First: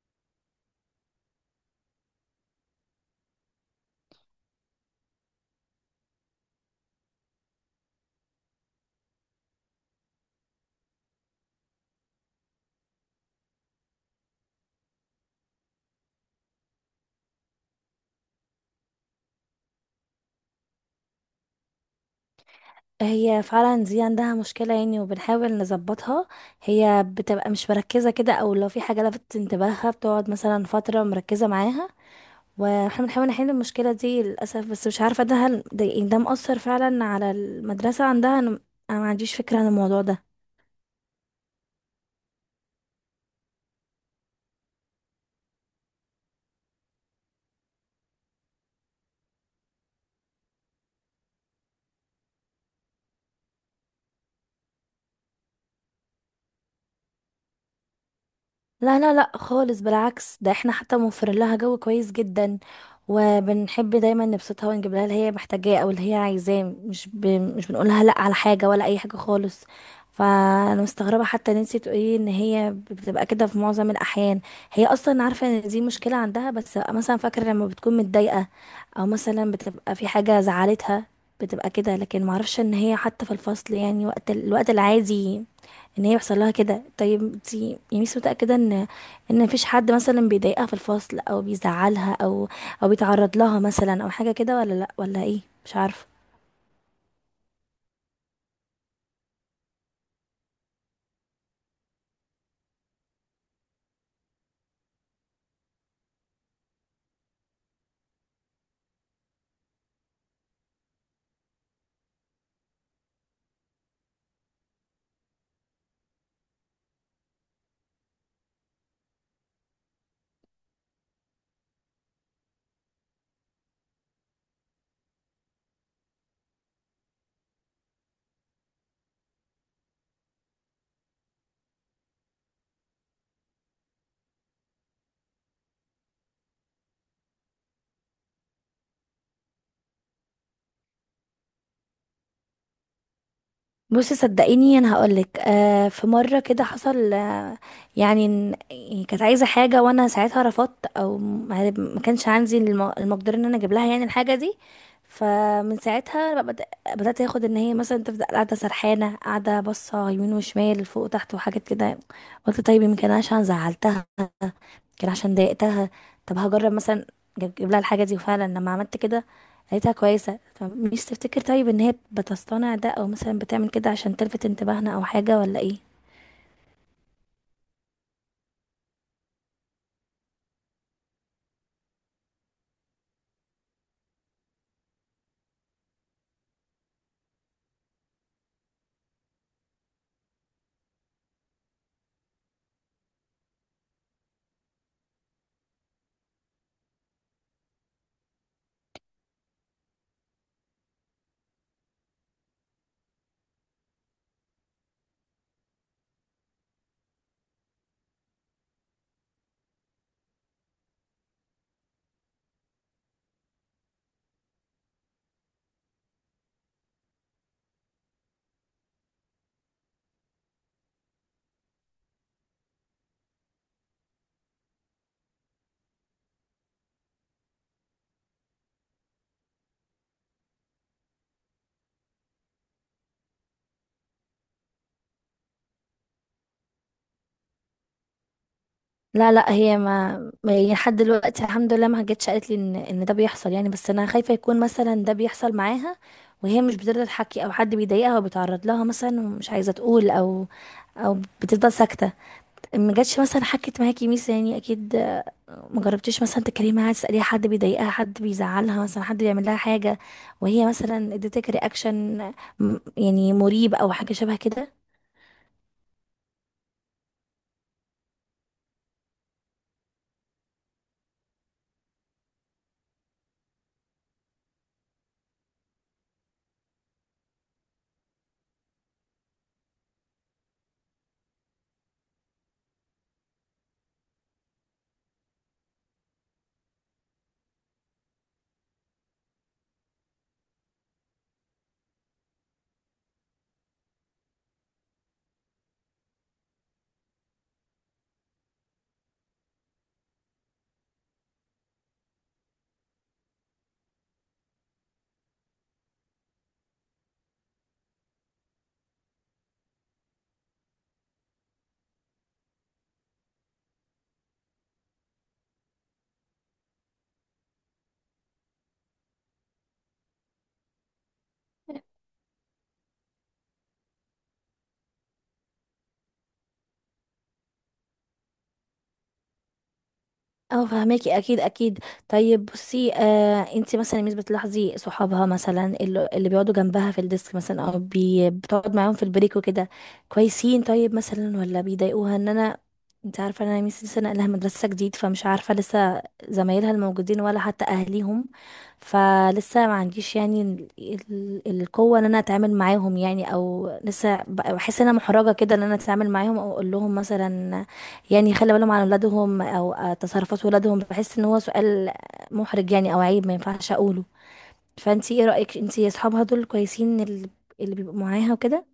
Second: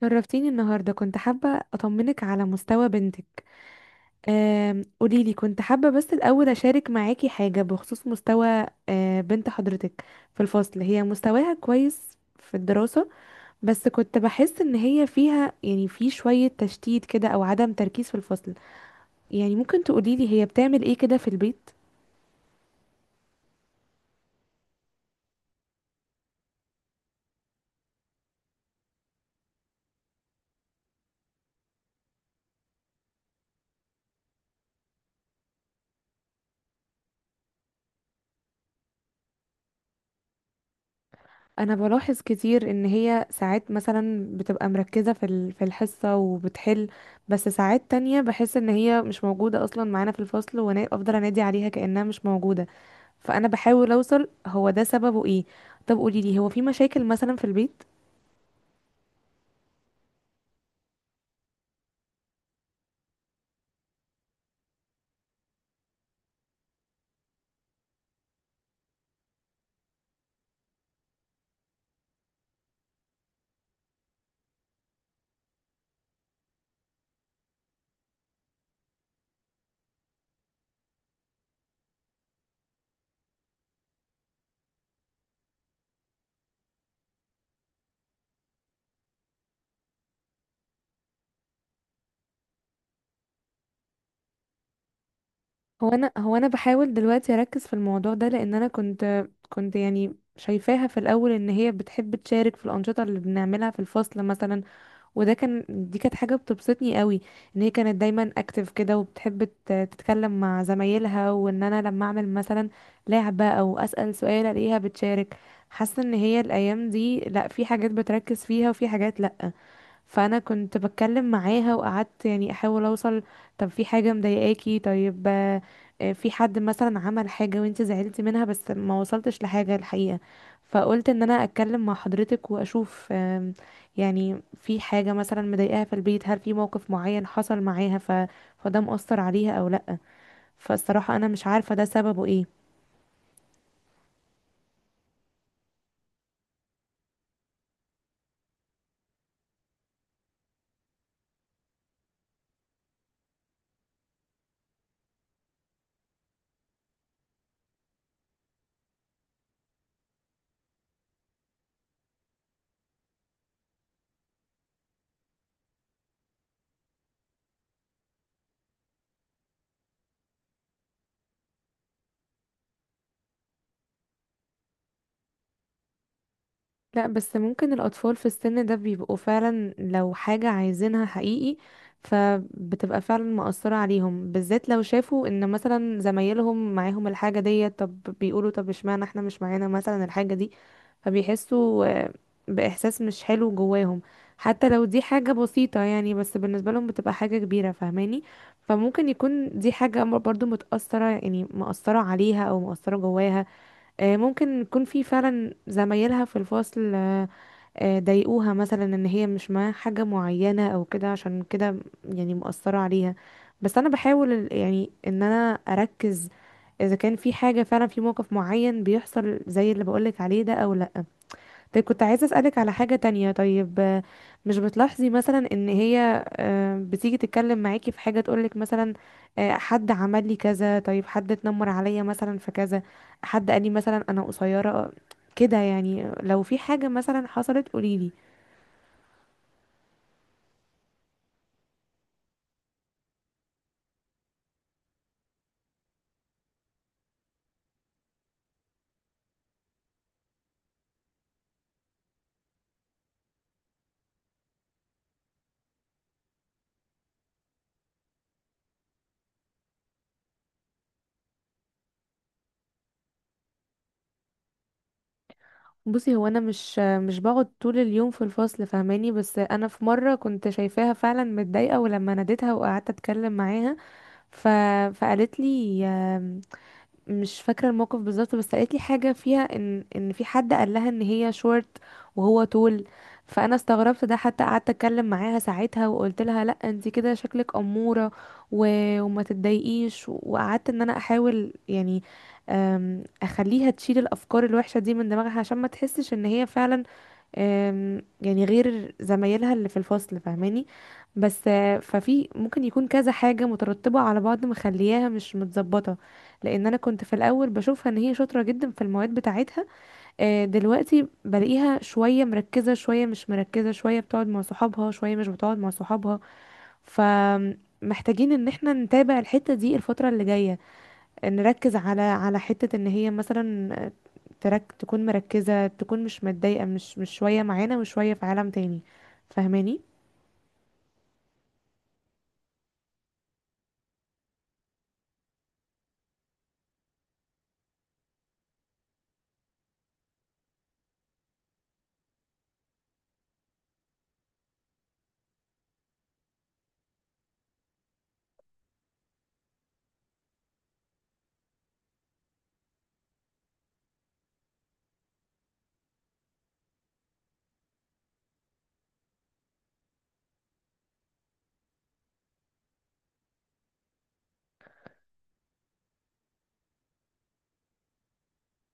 شرفتيني النهارده، كنت حابة أطمنك على مستوى بنتك. قوليلي، كنت حابة بس الأول أشارك معاكي حاجة بخصوص مستوى بنت حضرتك في الفصل. هي مستواها كويس في الدراسة، بس كنت بحس إن هي فيها يعني في شوية تشتيت كده أو عدم تركيز في الفصل. يعني ممكن تقوليلي هي بتعمل إيه كده في البيت؟ هي فعلا دي عندها مشكلة يعني وبنحاول نظبطها. هي بتبقى مش مركزة كده، او لو في حاجة لفتت انتباهها بتقعد مثلا فترة مركزة معاها. واحنا بنحاول نحل المشكلة دي للأسف، بس مش عارفة ده هل ده, يعني ده مأثر فعلا على المدرسة عندها. أنا ما عنديش فكرة عن الموضوع ده. انا بلاحظ كتير ان هي ساعات مثلا بتبقى مركزة في في الحصة وبتحل، بس ساعات تانية بحس ان هي مش موجودة اصلا معانا في الفصل، وانا افضل انادي عليها كأنها مش موجودة. فانا بحاول اوصل هو ده سببه ايه. طب قوليلي، هو في مشاكل مثلا في البيت؟ لا لا لا خالص، بالعكس ده احنا حتى موفرين لها جو كويس جدا. وبنحب دايما نبسطها ونجيب لها اللي هي محتاجاه او اللي هي عايزاه. مش بنقولها لا على حاجة ولا اي حاجة خالص. فانا مستغربة حتى ان انتي تقولي ان هي بتبقى كده في معظم الاحيان. هي اصلا عارفة ان دي مشكلة عندها، بس مثلا فاكرة لما بتكون متضايقة او مثلا بتبقى في حاجة زعلتها بتبقى كده. لكن معرفش ان هي حتى في الفصل، يعني وقت الوقت العادي، ان هي يحصل لها كده. طيب انت يعني مش متاكده ان مفيش حد مثلا بيضايقها في الفصل او بيزعلها، او او بيتعرض لها مثلا او حاجه كده، ولا لا؟ ولا ايه؟ مش هو عارفه. انا هو انا بحاول دلوقتي اركز في الموضوع ده، لان انا كنت يعني شايفاها في الاول ان هي بتحب تشارك في الانشطة اللي بنعملها في الفصل مثلا، وده كان دي كانت حاجة بتبسطني قوي. ان هي كانت دايما اكتف كده، وبتحب تتكلم مع زمايلها، وان انا لما اعمل مثلا لعبة او اسأل سؤال الاقيها بتشارك. حاسة ان هي الايام دي لا، في حاجات بتركز فيها وفي حاجات لا. فانا كنت بتكلم معاها وقعدت يعني احاول اوصل، طب في حاجه مضايقاكي؟ طيب في حد مثلا عمل حاجه وانت زعلتي منها؟ بس ما وصلتش لحاجه الحقيقه. فقلت ان انا اتكلم مع حضرتك واشوف يعني في حاجه مثلا مضايقاها في البيت، هل في موقف معين حصل معاها فده مأثر عليها او لا؟ فالصراحه انا مش عارفه ده سببه ايه. بصي صدقيني انا هقولك، آه في مره كده حصل. آه يعني يعني كانت عايزه حاجه وانا ساعتها رفضت، او ما كانش عندي المقدره ان انا اجيب لها يعني الحاجه دي. فمن ساعتها بقى بدات اخد ان هي مثلا تفضل قاعده سرحانه، قاعده باصه يمين وشمال فوق وتحت وحاجات كده. قلت طيب يمكن انا عشان زعلتها، كان عشان ضايقتها. طب هجرب مثلا اجيب لها الحاجه دي. وفعلا لما عملت كده لقيتها كويسه. فمش تفتكر طيب ان هي بتصطنع ده، او مثلا بتعمل كده عشان تلفت انتباهنا او حاجه، ولا ايه؟ لا بس ممكن الأطفال في السن ده بيبقوا فعلا لو حاجة عايزينها حقيقي، فبتبقى فعلا مأثرة عليهم، بالذات لو شافوا ان مثلا زمايلهم معاهم الحاجة دي، طب بيقولوا طب اشمعنى احنا مش معانا مثلا الحاجة دي؟ فبيحسوا بإحساس مش حلو جواهم. حتى لو دي حاجة بسيطة يعني، بس بالنسبة لهم بتبقى حاجة كبيرة، فاهماني؟ فممكن يكون دي حاجة برضو متأثرة، يعني مأثرة عليها أو مأثرة جواها. ممكن يكون في فعلا زمايلها في الفصل ضايقوها مثلا ان هي مش معاها حاجة معينة او كده، عشان كده يعني مؤثرة عليها. بس انا بحاول يعني ان انا اركز اذا كان في حاجة فعلا، في موقف معين بيحصل زي اللي بقولك عليه ده او لا. طيب كنت عايزة أسألك على حاجة تانية، طيب مش بتلاحظي مثلا إن هي بتيجي تتكلم معاكي في حاجة تقولك مثلا حد عمل لي كذا، طيب حد اتنمر عليا مثلا في كذا، حد قال لي مثلا أنا قصيرة؟ كده يعني لو في حاجة مثلا حصلت قوليلي. لا لا، هي ما ما- يعني لحد دلوقتي الحمد لله ما جتش قالت لي ان ده بيحصل يعني. بس انا خايفه يكون مثلا ده بيحصل معاها وهي مش بترضى تحكي، او حد بيضايقها وبيتعرض لها مثلا ومش عايزه تقول، او او بتفضل ساكته. ما جاتش مثلا حكت معاكي ميس يعني؟ اكيد ما جربتيش مثلا تكلمي معاها تساليها حد بيضايقها، حد بيزعلها مثلا، حد بيعمل لها حاجه، وهي مثلا اديتك رياكشن يعني مريب او حاجه شبه كده؟ بصي، هو أنا مش آه، مش بقعد طول اليوم في الفصل، فاهماني؟ بس أنا في مرة كنت شايفاها فعلا متضايقة، ولما ناديتها وقعدت أتكلم معاها ف... فقالت لي، مش فاكرة الموقف بالظبط، بس قالت لي حاجة فيها ان في حد قال لها ان هي شورت وهو طول. فانا استغربت ده، حتى قعدت اتكلم معاها ساعتها وقلت لها لا، انت كده شكلك امورة و... وما تتضايقيش، وقعدت ان انا احاول يعني اخليها تشيل الافكار الوحشة دي من دماغها، عشان ما تحسش ان هي فعلا يعني غير زمايلها اللي في الفصل، فاهماني؟ بس ففي ممكن يكون كذا حاجة مترتبة على بعض مخلياها مش متظبطة. لأن أنا كنت في الأول بشوفها إن هي شاطرة جدا في المواد بتاعتها. دلوقتي بلاقيها شوية مركزة شوية مش مركزة، شوية بتقعد مع صحابها شوية مش بتقعد مع صحابها. فمحتاجين إن احنا نتابع الحتة دي الفترة اللي جاية، نركز على حتة ان هي مثلا تكون مركزة، تكون مش متضايقة، مش شوية معانا وشوية في عالم تاني، فاهماني؟ اه فهماكي، اكيد اكيد. طيب بصي، آه انت مثلا مش بتلاحظي صحابها مثلا اللي بيقعدوا جنبها في الديسك مثلا، او بتقعد معاهم في البريك وكده، كويسين؟ طيب مثلا ولا بيضايقوها؟ ان انا انت عارفه إن انا ميسي لسه ناقله مدرسه جديد، فمش عارفه لسه زمايلها الموجودين ولا حتى اهليهم. فلسه ما عنديش يعني القوه ان انا اتعامل معاهم يعني، او لسه بحس ان انا محرجه كده ان انا اتعامل معاهم او اقول لهم مثلا يعني يخلي بالهم عن ولادهم، او تصرفات ولادهم. بحس ان هو سؤال محرج يعني او عيب ما ينفعش اقوله. فانتي ايه رأيك، انتي اصحابها دول كويسين اللي اللي بيبقوا معاها وكده؟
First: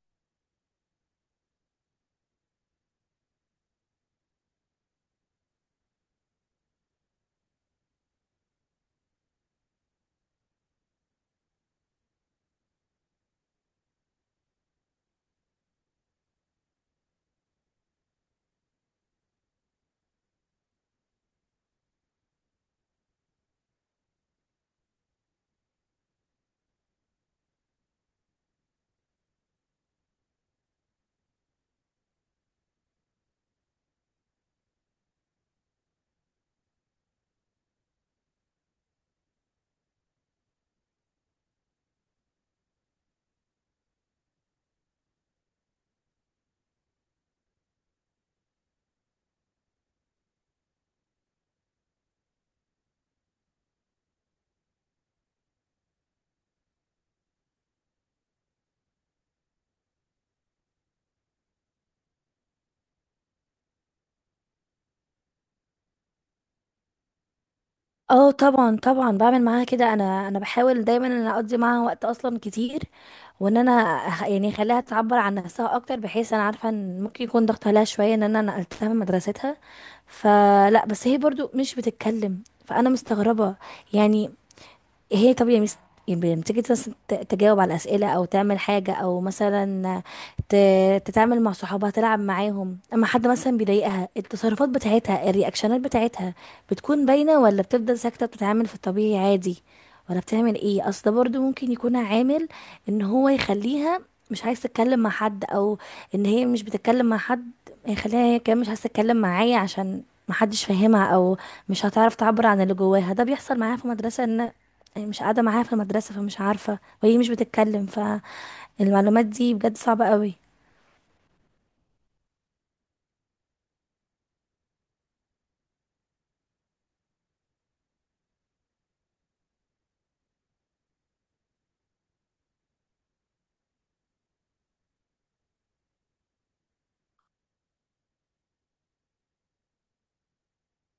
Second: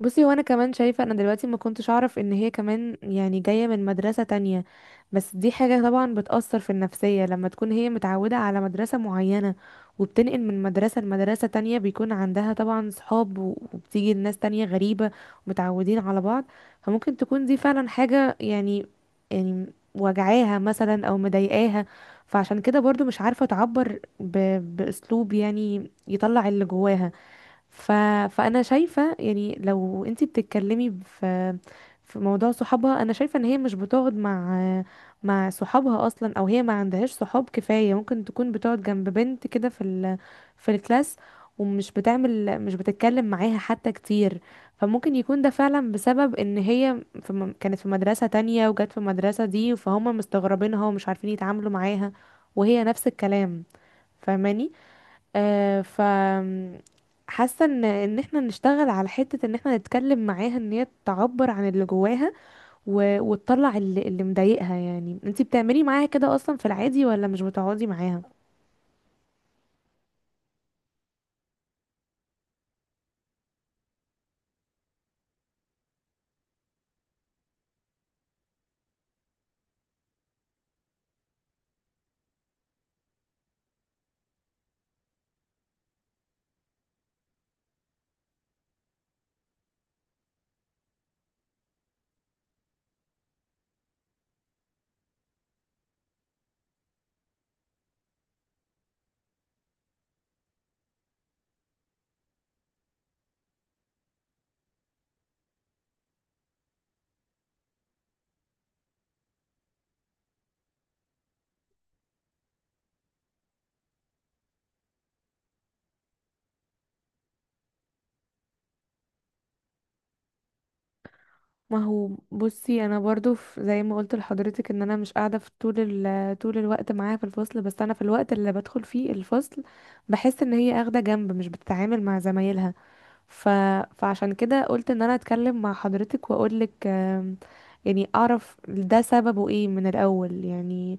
بصي، وانا كمان شايفة، انا دلوقتي ما كنتش اعرف ان هي كمان يعني جاية من مدرسة تانية. بس دي حاجة طبعا بتأثر في النفسية، لما تكون هي متعودة على مدرسة معينة وبتنقل من مدرسة لمدرسة تانية، بيكون عندها طبعا صحاب وبتيجي ناس تانية غريبة ومتعودين على بعض. فممكن تكون دي فعلا حاجة يعني وجعاها مثلا او مضايقاها، فعشان كده برضو مش عارفة تعبر بأسلوب يعني يطلع اللي جواها. ف... فانا شايفه يعني لو انتي بتتكلمي في موضوع صحابها، انا شايفه ان هي مش بتقعد مع صحابها اصلا، او هي ما عندهاش صحاب كفايه. ممكن تكون بتقعد جنب بنت كده في في الكلاس، ومش بتعمل مش بتتكلم معاها حتى كتير. فممكن يكون ده فعلا بسبب ان هي في كانت في مدرسه تانية وجت في المدرسه دي، فهم مستغربينها ومش عارفين يتعاملوا معاها، وهي نفس الكلام، فاهماني؟ آه ف حاسه ان احنا نشتغل على حته ان احنا نتكلم معاها، ان هي تعبر عن اللي جواها وتطلع اللي مضايقها. يعني انتي بتعملي معاها كده اصلا في العادي، ولا مش بتقعدي معاها؟ اه طبعا طبعا، بعمل معاها كده. انا بحاول دايما ان أنا اقضي معاها وقت اصلا كتير، وان انا يعني اخليها تعبر عن نفسها اكتر، بحيث انا عارفه ان ممكن يكون ضغط عليها شويه ان انا نقلتها من مدرستها. فلا، بس هي برضو مش بتتكلم، فانا مستغربه يعني. هي، طب يا ميس، لما تيجي تجاوب على أسئلة أو تعمل حاجة، أو مثلا تتعامل مع صحابها تلعب معاهم، أما حد مثلا بيضايقها التصرفات بتاعتها الرياكشنات بتاعتها بتكون باينة، ولا بتفضل ساكتة بتتعامل في الطبيعي عادي ولا بتعمل ايه؟ أصل ده برضو ممكن يكون عامل إن هو يخليها مش عايز تتكلم مع حد، أو إن هي مش بتتكلم مع حد، يخليها هي كمان مش عايز تتكلم معايا عشان محدش فاهمها، أو مش هتعرف تعبر عن اللي جواها. ده بيحصل معايا في مدرسة ان مش قاعدة معاها في المدرسة، فمش عارفة وهي مش بتتكلم. فالمعلومات دي بجد صعبة قوي. ما هو بصي انا برضو، في زي ما قلت لحضرتك، ان انا مش قاعده في طول طول الوقت معاها في الفصل، بس انا في الوقت اللي بدخل فيه الفصل بحس ان هي اخده جنب، مش بتتعامل مع زمايلها. ف... فعشان كده قلت ان انا اتكلم مع حضرتك واقولك يعني اعرف ده سببه ايه من الاول يعني.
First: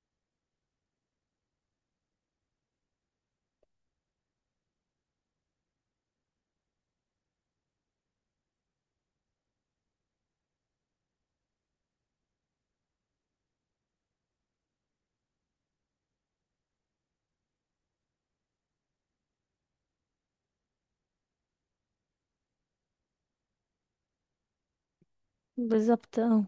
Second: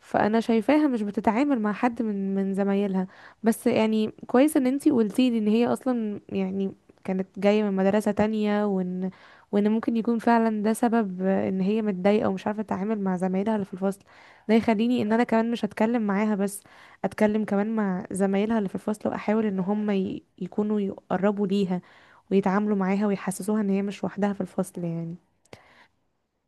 فانا شايفاها مش بتتعامل مع حد من زمايلها. بس يعني كويس ان انتي قلتي لي ان هي اصلا يعني كانت جاية من مدرسة تانية، وان ممكن يكون فعلا ده سبب ان هي متضايقة ومش عارفة تتعامل مع زمايلها اللي في الفصل. ده يخليني ان انا كمان مش هتكلم معاها بس، اتكلم كمان مع زمايلها اللي في الفصل، واحاول ان هم يكونوا يقربوا ليها ويتعاملوا معاها ويحسسوها ان هي مش وحدها في الفصل يعني. بالظبط اه.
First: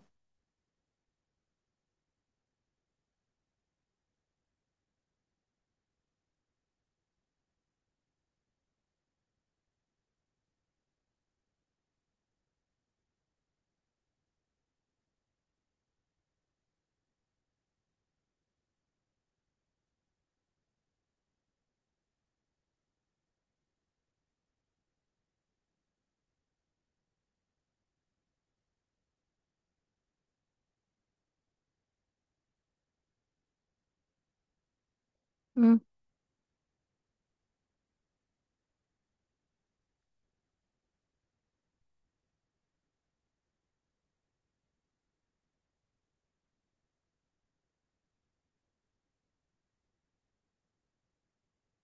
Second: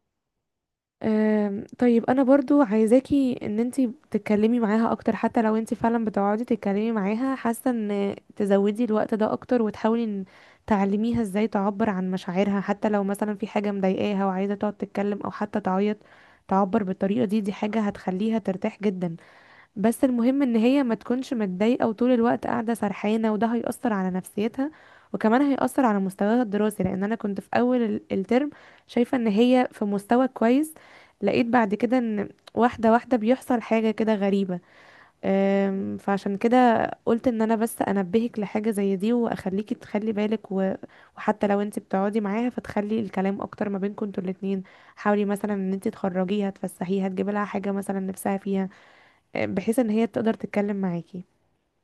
طيب انا برضو عايزاكي ان انتي تتكلمي معاها اكتر، حتى لو انتي فعلا بتقعدي تتكلمي معاها، حاسه ان تزودي الوقت ده اكتر، وتحاولي ان تعلميها ازاي تعبر عن مشاعرها. حتى لو مثلا في حاجه مضايقاها وعايزه تقعد تتكلم او حتى تعيط تعبر بالطريقه دي، دي حاجه هتخليها ترتاح جدا. بس المهم ان هي ما تكونش متضايقه وطول الوقت قاعده سرحانه، وده هيأثر على نفسيتها، وكمان هيأثر على مستواها الدراسي. لان انا كنت في اول الترم شايفه ان هي في مستوى كويس، لقيت بعد كده ان واحده واحده بيحصل حاجه كده غريبه. مم. فعشان كده قلت ان انا بس انبهك لحاجه زي دي، واخليكي تخلي بالك وحتى لو انت بتقعدي معاها فتخلي الكلام اكتر ما بينكم انتوا الاتنين. حاولي مثلا ان انت تخرجيها، تفسحيها، تجيبي لها حاجه مثلا نفسها فيها، بحيث ان هي تقدر تتكلم معاكي.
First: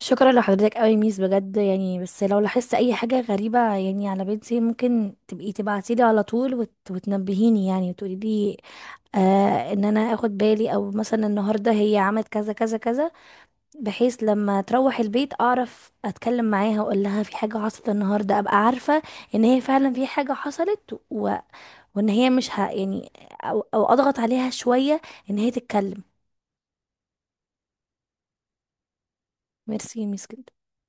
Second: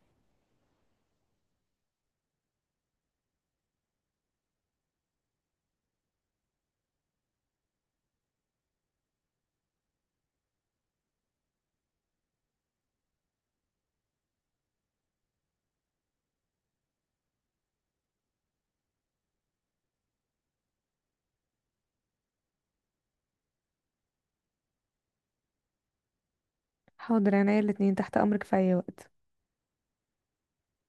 شكرا لحضرتك قوي ميس بجد يعني. بس لو لاحظت اي حاجة غريبة يعني على بنتي، ممكن تبقي تبعتيلي على طول وتنبهيني يعني وتقولي لي آه، ان انا اخد بالي، او مثلا النهاردة هي عملت كذا كذا كذا، بحيث لما تروح البيت اعرف اتكلم معاها واقول لها في حاجة حصلت النهاردة. ابقى عارفة ان هي فعلا في حاجة حصلت، وان هي مش ه... يعني او او اضغط عليها شويه ان هي تتكلم. حاضر، انا الاتنين تحت امرك في اي وقت. ميرسي يا ميس.